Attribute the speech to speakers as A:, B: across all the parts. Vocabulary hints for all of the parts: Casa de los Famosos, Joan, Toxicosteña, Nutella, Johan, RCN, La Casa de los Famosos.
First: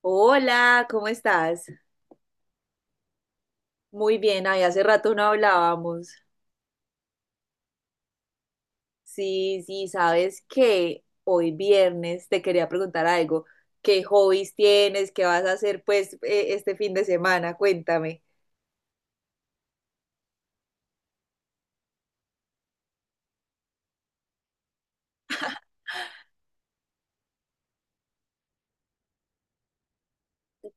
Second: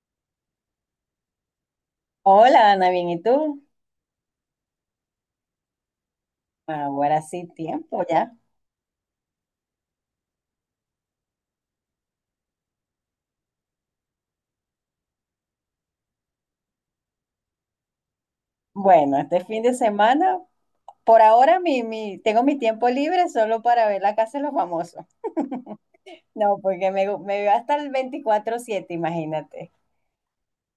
A: Hola, ¿cómo estás?
B: Hola, Ana, bien, ¿y tú?
A: Muy bien, ay, hace rato no hablábamos.
B: Ahora sí, tiempo ya.
A: Sí, sí, sabes que hoy viernes te quería preguntar algo. ¿Qué hobbies tienes? ¿Qué vas a hacer pues este fin de semana? Cuéntame.
B: Bueno, este fin de semana, por ahora mi, tengo mi tiempo libre solo para ver la casa de los famosos. No, porque me veo hasta el veinticuatro siete, imagínate.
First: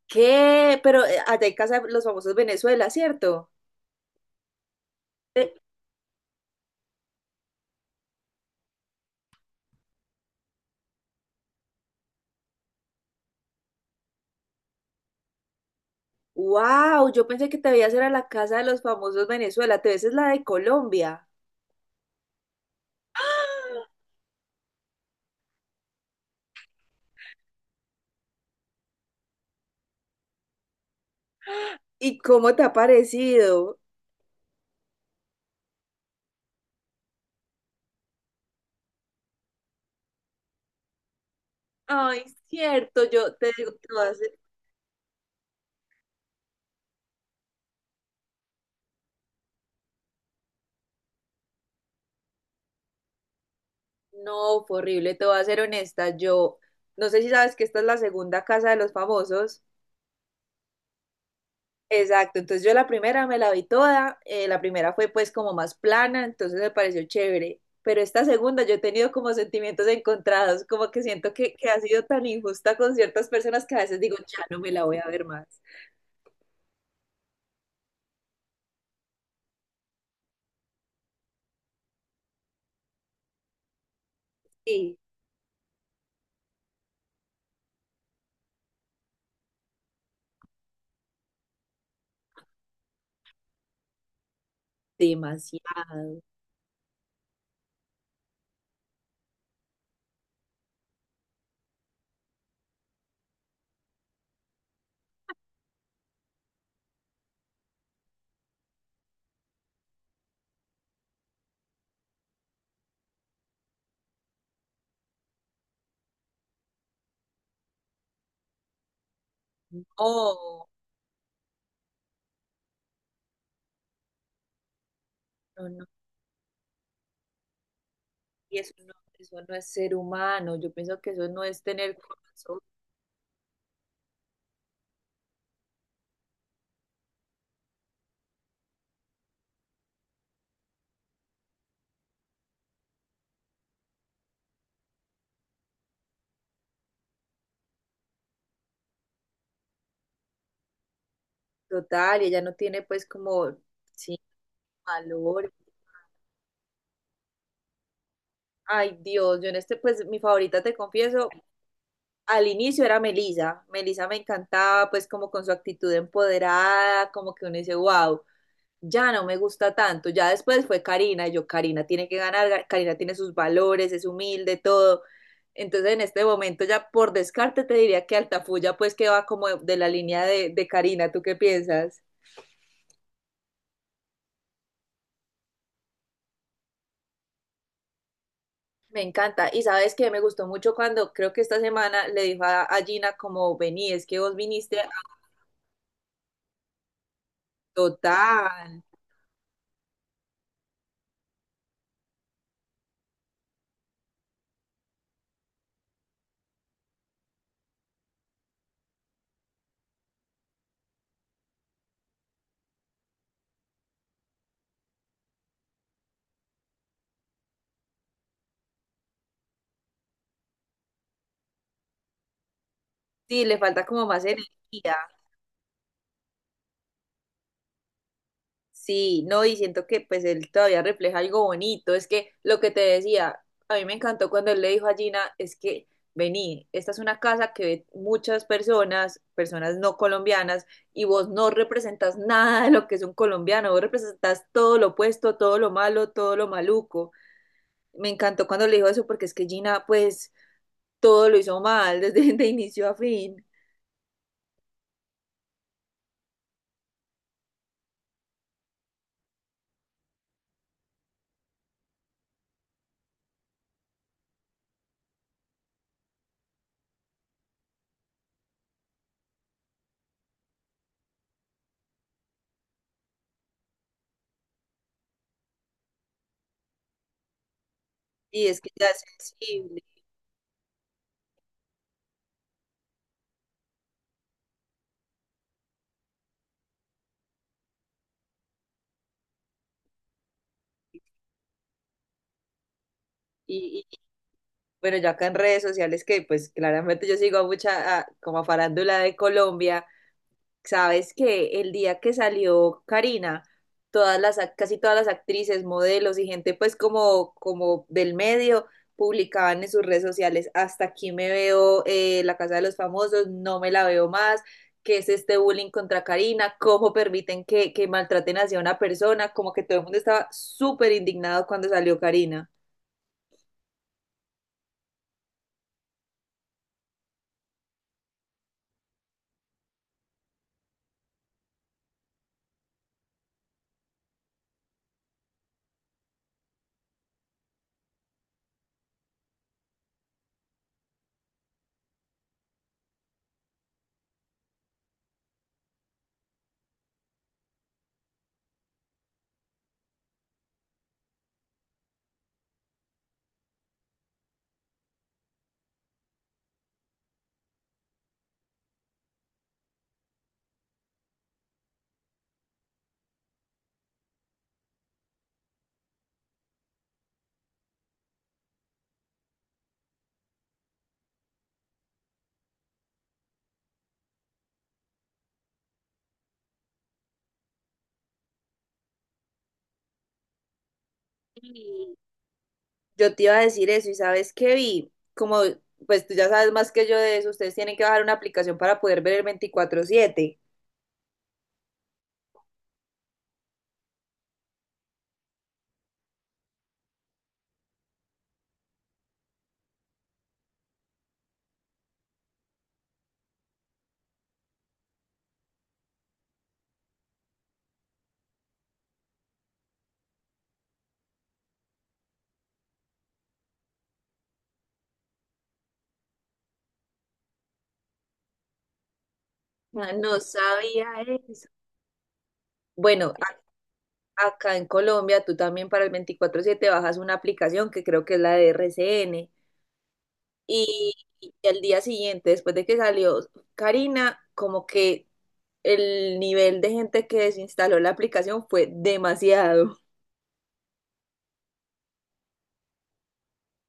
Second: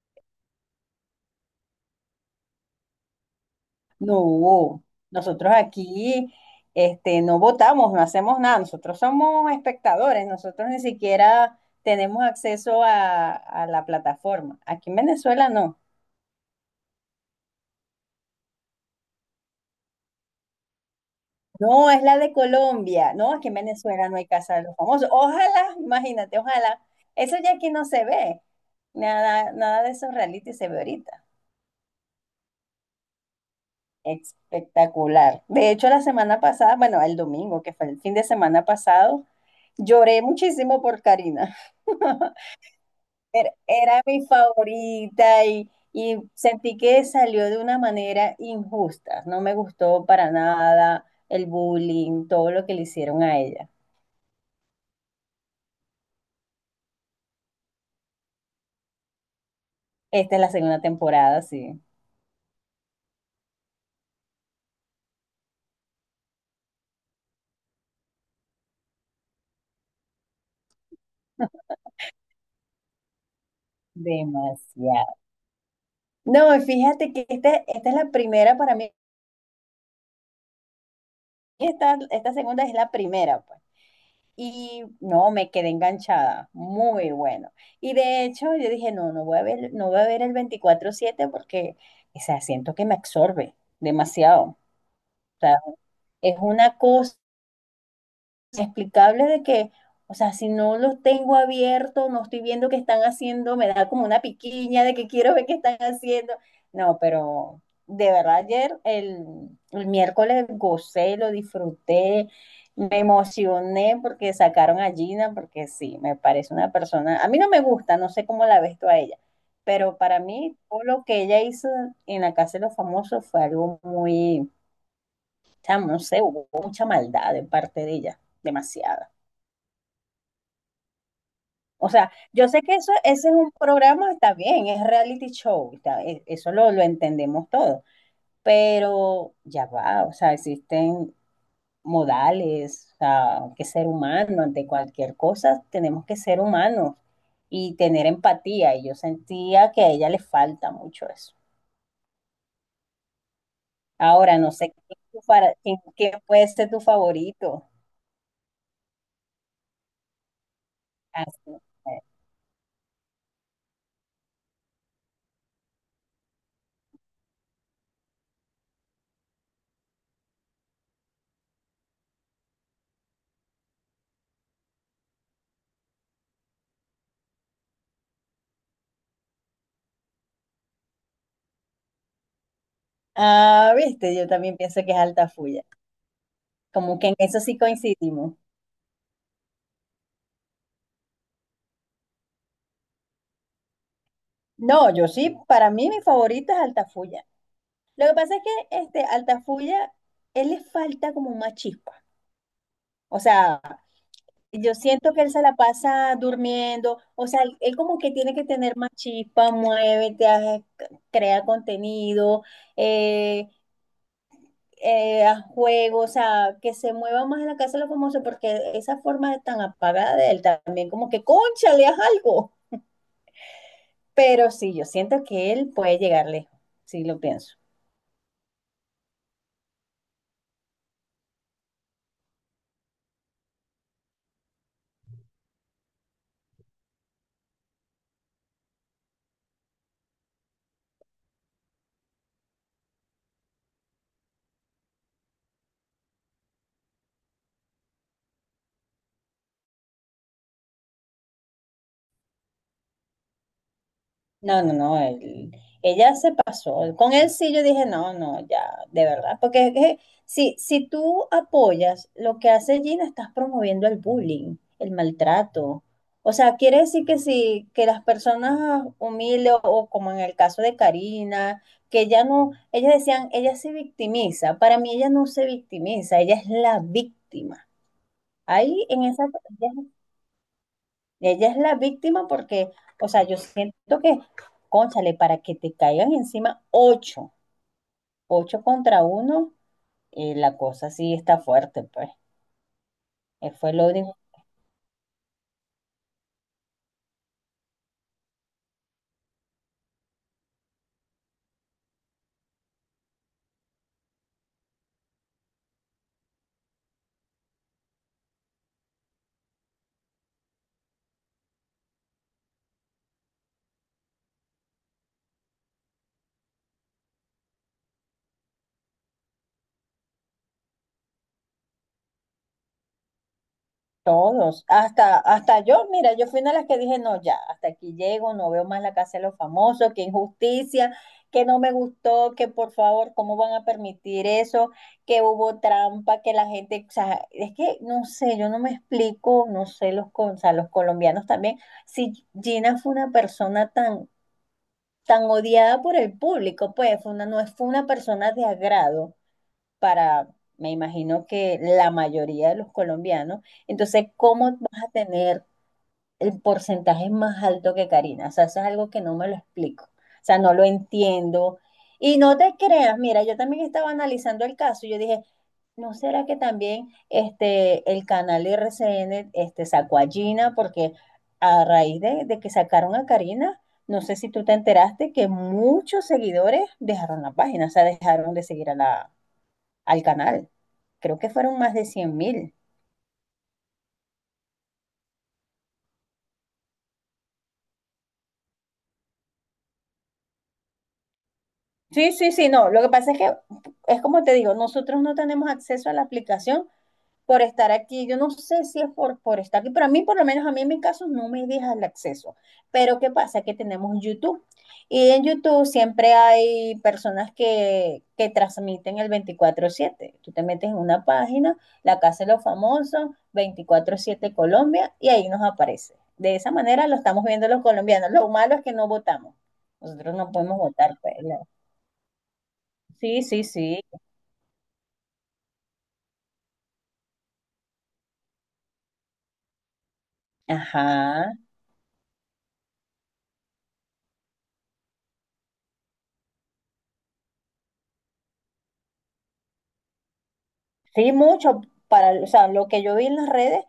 A: ¿Qué? Pero allá en casa de los famosos Venezuela, ¿cierto?
B: No, nosotros aquí este, no votamos, no hacemos nada, nosotros somos espectadores, nosotros ni siquiera tenemos acceso a la plataforma. Aquí en Venezuela no.
A: Wow, yo pensé que te veías era la casa de los famosos Venezuela, te ves es la de Colombia.
B: No, es la de Colombia. No, es que en Venezuela no hay casa de los famosos. Ojalá, imagínate, ojalá. Eso ya aquí no se ve. Nada, nada de esos reality se ve ahorita.
A: ¿Y cómo te ha parecido?
B: Espectacular. De hecho, la semana pasada, bueno, el domingo, que fue el fin de semana pasado, lloré muchísimo por Karina.
A: Ay, cierto, yo te
B: Era,
A: digo.
B: era mi favorita y sentí que salió de una manera injusta. No me gustó para nada el bullying, todo lo que le hicieron a ella.
A: No, fue horrible, te voy a ser honesta, yo no sé si sabes que esta es la segunda casa de los famosos.
B: Esta es la segunda temporada, sí.
A: Exacto, entonces yo la primera me la vi toda, la primera fue pues como más plana, entonces me pareció chévere, pero esta segunda yo he tenido como sentimientos encontrados, como que siento que ha sido tan injusta con ciertas personas que a veces digo, ya no me la voy a
B: Demasiado.
A: ver más.
B: No, fíjate que esta es la primera para mí. Esta segunda es la primera, pues. Y
A: Sí,
B: no, me quedé enganchada. Muy bueno. Y de hecho, yo dije, no, no voy a ver el veinticuatro siete, porque, o sea, siento que me absorbe demasiado. O sea,
A: demasiado.
B: es una cosa inexplicable de que, o sea, si no los tengo abiertos, no estoy viendo qué están haciendo, me da como una piquiña de que quiero ver qué están haciendo. No, pero de verdad ayer, el miércoles, gocé, lo disfruté, me emocioné porque sacaron a Gina, porque sí, me parece una persona, a mí no me gusta, no sé cómo la ves tú a ella, pero para mí
A: No,
B: todo lo que ella hizo en la Casa de los Famosos fue algo muy, o
A: no,
B: sea,
A: no,
B: no sé, hubo mucha maldad de parte de ella,
A: y
B: demasiada.
A: eso no es ser humano, yo pienso que eso no es
B: O
A: tener
B: sea, yo
A: corazón.
B: sé que eso, ese es un programa, está bien, es reality show, eso lo entendemos todo, pero ya va, o sea, existen modales, o sea, hay que ser humano, ante cualquier cosa tenemos que ser humanos y tener empatía, y yo sentía que a ella le falta mucho eso.
A: Total, y ella no tiene pues como, sí,
B: Ahora, no sé quién es tu
A: valor.
B: qué puede ser tu favorito.
A: Ay, Dios, yo en este, pues mi favorita, te confieso,
B: Así, eh.
A: al inicio era Melisa. Melisa me encantaba pues como con su actitud empoderada, como que uno dice, wow, ya no me gusta tanto. Ya después fue Karina, y yo, Karina tiene que ganar, Karina tiene sus valores, es humilde, todo. Entonces en este momento ya por descarte te diría que Altafulla pues que va como de la línea de Karina, ¿tú qué piensas?
B: Ah, viste, yo también pienso que es Altafulla, como que en eso sí coincidimos.
A: Me encanta. Y sabes que me gustó mucho cuando creo que esta semana le dijo a Gina como vení, es que vos viniste a
B: No, yo sí, para mí mi favorita es Altafulla. Lo que pasa es que
A: total.
B: este Altafulla, él le falta como más chispa. O sea, yo siento que él se la pasa durmiendo. O sea, él como que tiene que tener más chispa, muévete, crea contenido, eh, haz juegos, o sea, que se mueva más en la casa de los famosos, porque esa forma tan apagada de él también, como que, concha, le haz algo.
A: Sí, le falta como más
B: Pero sí, yo
A: energía.
B: siento que él puede llegar lejos, sí lo pienso.
A: Sí, no, y siento que pues él todavía refleja algo bonito. Es que lo que te decía, a mí me encantó cuando él le dijo a Gina, es que vení, esta es una casa que ve muchas personas, personas no colombianas, y vos no representas nada de lo que es un colombiano, vos representas todo lo opuesto, todo lo malo, todo lo maluco. Me encantó cuando le dijo eso porque es que Gina pues todo lo hizo mal desde de inicio a fin
B: No, no, no, él- ella se pasó. Con él sí yo dije, no, no, ya, de verdad. Porque es que si tú apoyas lo que hace Gina, estás promoviendo el bullying, el maltrato. O sea, quiere decir que si que las personas humildes o como en el caso de Karina, que ya no, ellas decían, ella se victimiza. Para mí ella no se victimiza, ella es la víctima.
A: y es que
B: Ahí
A: ya es
B: en esa,
A: sensible.
B: es ella es la víctima porque, o sea, yo siento que, cónchale, para que te caigan encima ocho, ocho contra uno, la cosa sí está fuerte, pues. Fue
A: Y,
B: lo
A: y,
B: único.
A: bueno, ya acá en redes sociales que pues claramente yo sigo a mucha como a farándula de Colombia. Sabes que el día que salió Karina, todas casi todas las actrices, modelos y gente pues como del medio publicaban en sus redes sociales, hasta aquí me veo La Casa de los Famosos, no me la veo más, qué es este bullying contra Karina, cómo permiten que maltraten así a una persona, como que todo el mundo estaba súper indignado cuando salió Karina.
B: Todos, hasta yo, mira, yo fui una de las que dije, no, ya, hasta aquí llego, no veo más la casa de los famosos, qué injusticia, que no me gustó, que por favor, ¿cómo van a permitir eso? Que hubo trampa, que la gente, o sea, es que no sé, yo no me explico, no sé, los, con- o sea, los colombianos también, si Gina fue una persona tan, tan odiada por el público, pues fue una, no fue una persona de agrado para, me imagino que la mayoría de los colombianos. Entonces, ¿cómo vas a tener el porcentaje más alto que Karina? O sea, eso es algo que no me lo explico. O sea, no lo entiendo. Y no te creas, mira, yo también estaba analizando el caso y yo dije, ¿no será que también este, el canal RCN este, sacó a Gina? Porque a raíz de que sacaron a Karina, no sé si tú te enteraste que muchos seguidores dejaron la página, o sea, dejaron de seguir a al canal. Creo que fueron más de 100 mil.
A: Yo te iba a decir eso y sabes qué vi, como pues tú ya sabes más que yo de eso, ustedes tienen que bajar una aplicación para poder ver el 24/7.
B: Sí, sí, sí, no. Lo que pasa es que es como te digo, nosotros no tenemos acceso a la aplicación por estar aquí. Yo no sé si es por estar aquí, pero a mí, por lo menos a mí en mi caso, no me deja el acceso. Pero ¿qué pasa? Que tenemos YouTube. Y en YouTube siempre hay personas que transmiten el veinticuatro siete. Tú te metes en una página, La Casa de los Famosos, veinticuatro siete Colombia, y ahí nos aparece. De esa manera lo estamos viendo los colombianos. Lo malo es que no votamos.
A: Ah,
B: Nosotros
A: no
B: no podemos votar,
A: sabía
B: pues, no.
A: eso. Bueno,
B: Sí, sí, sí.
A: acá en Colombia tú también para el veinticuatro siete bajas una aplicación que creo que es la de RCN y,
B: Ajá.
A: y al día siguiente, después de que salió Karina, como que el nivel de gente que desinstaló la aplicación fue demasiado.
B: Sí, mucho. Para, o sea, lo que yo vi en las redes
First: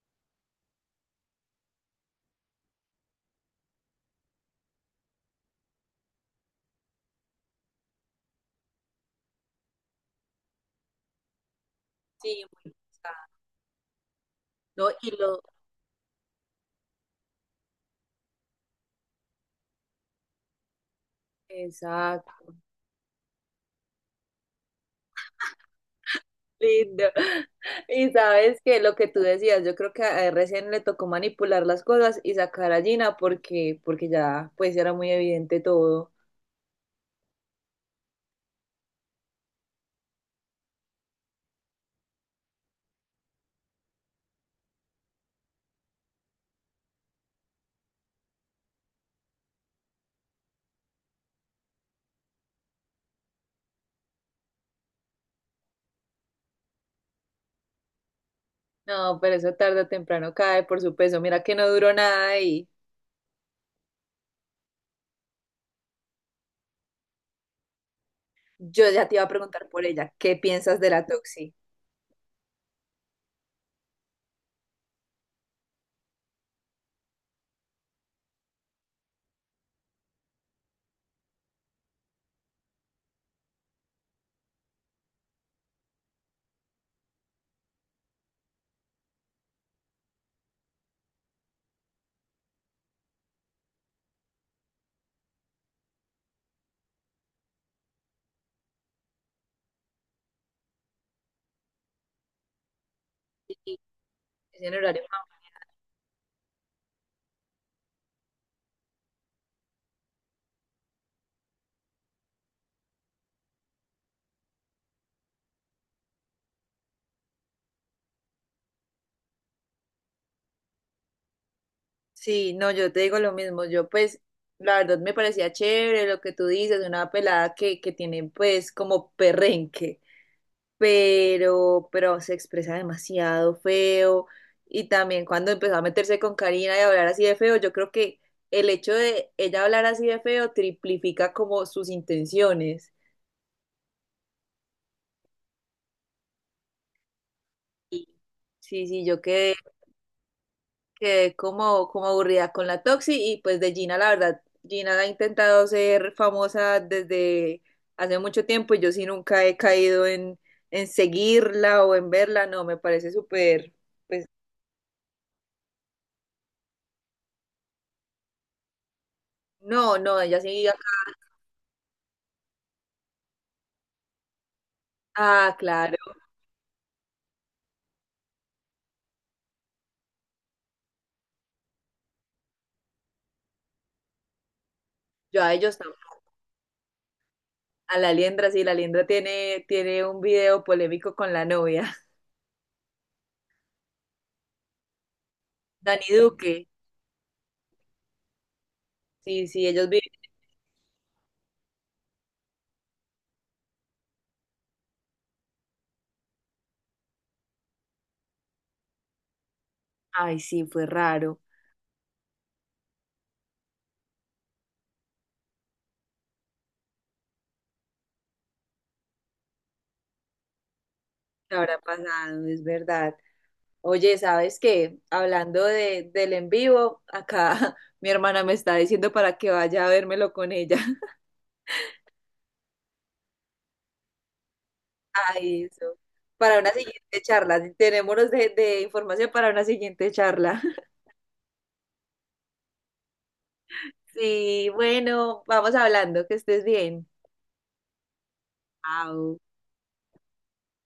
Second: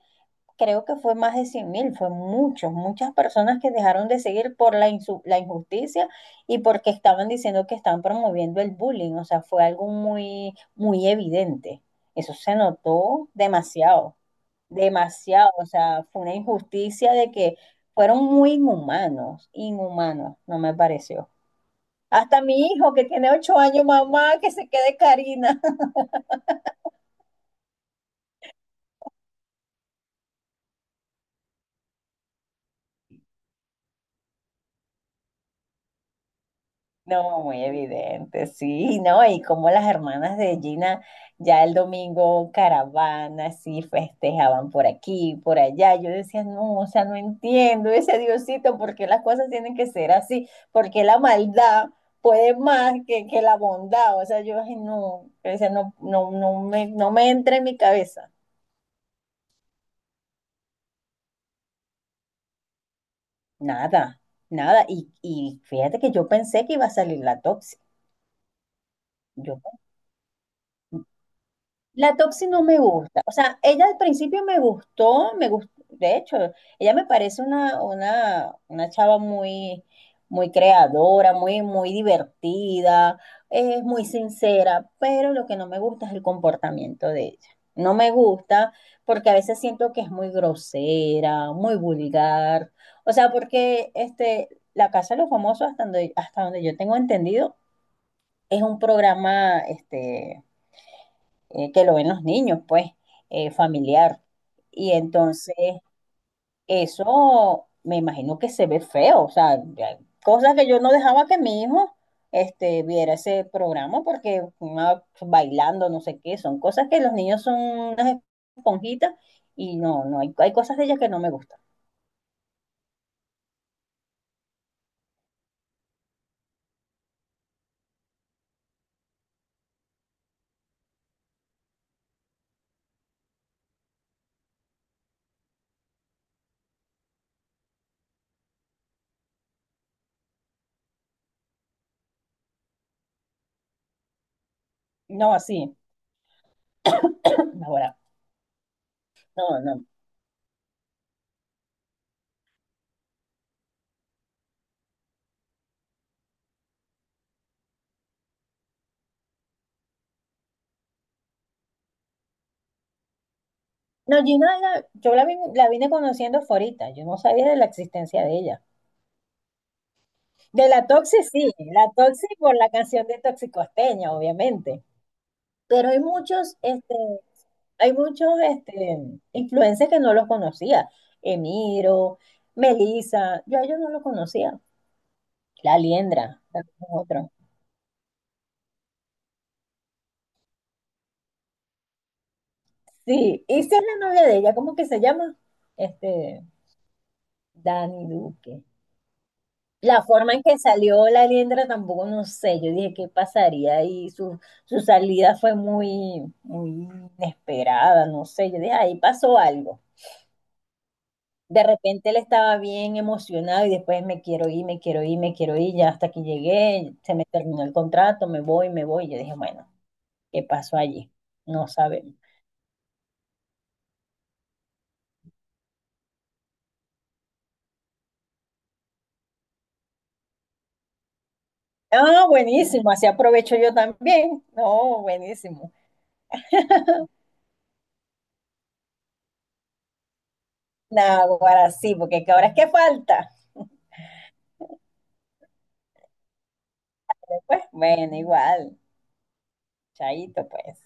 B: creo que fue más de 100 mil, fue muchos, muchas personas que dejaron de seguir por la, insu- la injusticia y porque estaban diciendo que estaban promoviendo el bullying, o sea, fue algo muy, muy evidente. Eso
A: Sí,
B: se
A: muy
B: notó
A: pesado.
B: demasiado,
A: No, y lo,
B: demasiado, o sea, fue una injusticia de que fueron muy inhumanos, inhumanos, no me pareció.
A: exacto,
B: Hasta mi hijo que tiene ocho años, mamá, que se quede Karina.
A: lindo. Y sabes que lo que tú decías, yo creo que a él recién le tocó manipular las cosas y sacar a Gina porque ya pues era muy evidente todo.
B: No, muy evidente, sí, ¿no? Y como las hermanas de Gina ya el domingo caravana, sí, festejaban por aquí, por allá. Yo decía, no, o sea, no entiendo ese Diosito, ¿por qué las cosas tienen que ser así? ¿Por qué la maldad puede más que la bondad? O sea, yo, ay, no, yo decía, no, no, no me, no me entra en mi cabeza.
A: No, pero eso tarde o temprano cae por su peso. Mira que no duró nada y
B: Nada, nada. Y fíjate que yo pensé que iba a salir la tóxica.
A: yo ya te iba a
B: Yo
A: preguntar por ella, ¿qué piensas de la Toxi?
B: la Toxi no me gusta. O sea, ella al principio me gustó, de hecho, ella me parece una chava muy, muy creadora, muy, muy divertida, es muy sincera, pero lo que no me gusta es el comportamiento de ella. No me gusta porque a veces siento que es muy grosera, muy vulgar. O sea, porque este, La Casa de los Famosos, hasta donde yo tengo entendido, es un programa, este, que lo ven los niños, pues,
A: Sí,
B: familiar.
A: es en
B: Y
A: horario familiar.
B: entonces eso me imagino que se ve feo, o sea, ya- cosa que yo no dejaba que mi hijo este, viera ese programa porque una- bailando, no sé qué, son cosas que los niños son unas esponjitas y no, no, hay cosas de ellas que no me gustan.
A: Sí, no, yo te digo lo mismo. Yo pues, la verdad me parecía chévere lo que tú dices, una pelada que tiene pues como perrenque. Pero se expresa demasiado feo. Y también cuando empezó a meterse con Karina y a hablar así de feo, yo creo que el hecho de ella hablar así de feo triplifica como sus intenciones.
B: No, así, ahora,
A: Y sí, sí, yo quedé,
B: no, no.
A: quedé como, como aburrida con la Toxi y pues de Gina, la verdad, Gina ha intentado ser famosa desde hace mucho tiempo y yo sí nunca he caído en seguirla o en verla, no, me parece súper,
B: No,
A: pues
B: Gina, era- yo la vine conociendo fue ahorita, yo no sabía de la existencia de ella.
A: no, no, ella sí.
B: De la Toxi sí, la Toxi por la canción de Toxicosteña, obviamente.
A: Ah,
B: Pero
A: claro.
B: hay muchos, este, influencers que no los conocía. Emiro, Melissa, yo a ellos no los conocía.
A: Yo a ellos
B: La
A: no.
B: Liendra, también es otro.
A: A la Liendra, sí, la Liendra tiene, tiene un video polémico con la novia.
B: Sí, y esa es la novia de ella, ¿cómo que se llama?
A: Dani
B: Este,
A: Duque.
B: Dani Duque.
A: Sí, sí, ellos viven.
B: La forma en que salió la Liendra tampoco, no sé, yo dije qué pasaría y su salida fue muy, muy inesperada, no sé, yo dije ahí pasó algo.
A: Ay, sí, fue raro.
B: De repente él estaba bien emocionado y después me quiero ir, me quiero ir, me quiero ir, ya hasta que llegué, se me terminó el contrato, me voy, yo dije, bueno, ¿qué pasó allí?
A: ¿Qué
B: No
A: habrá
B: sabemos.
A: pasado? Es verdad. Oye, ¿sabes qué? Hablando del en vivo, acá mi hermana me está diciendo para que vaya a vérmelo con ella.
B: Ah, buenísimo, así aprovecho yo también. No,
A: Ay,
B: buenísimo.
A: eso. Para una siguiente charla. Tenemos de información para una siguiente charla.
B: No, ahora sí, porque ahora es que falta.
A: Sí, bueno, vamos hablando. Que estés bien.
B: Pues bueno, igual,
A: Chao.
B: chaito pues.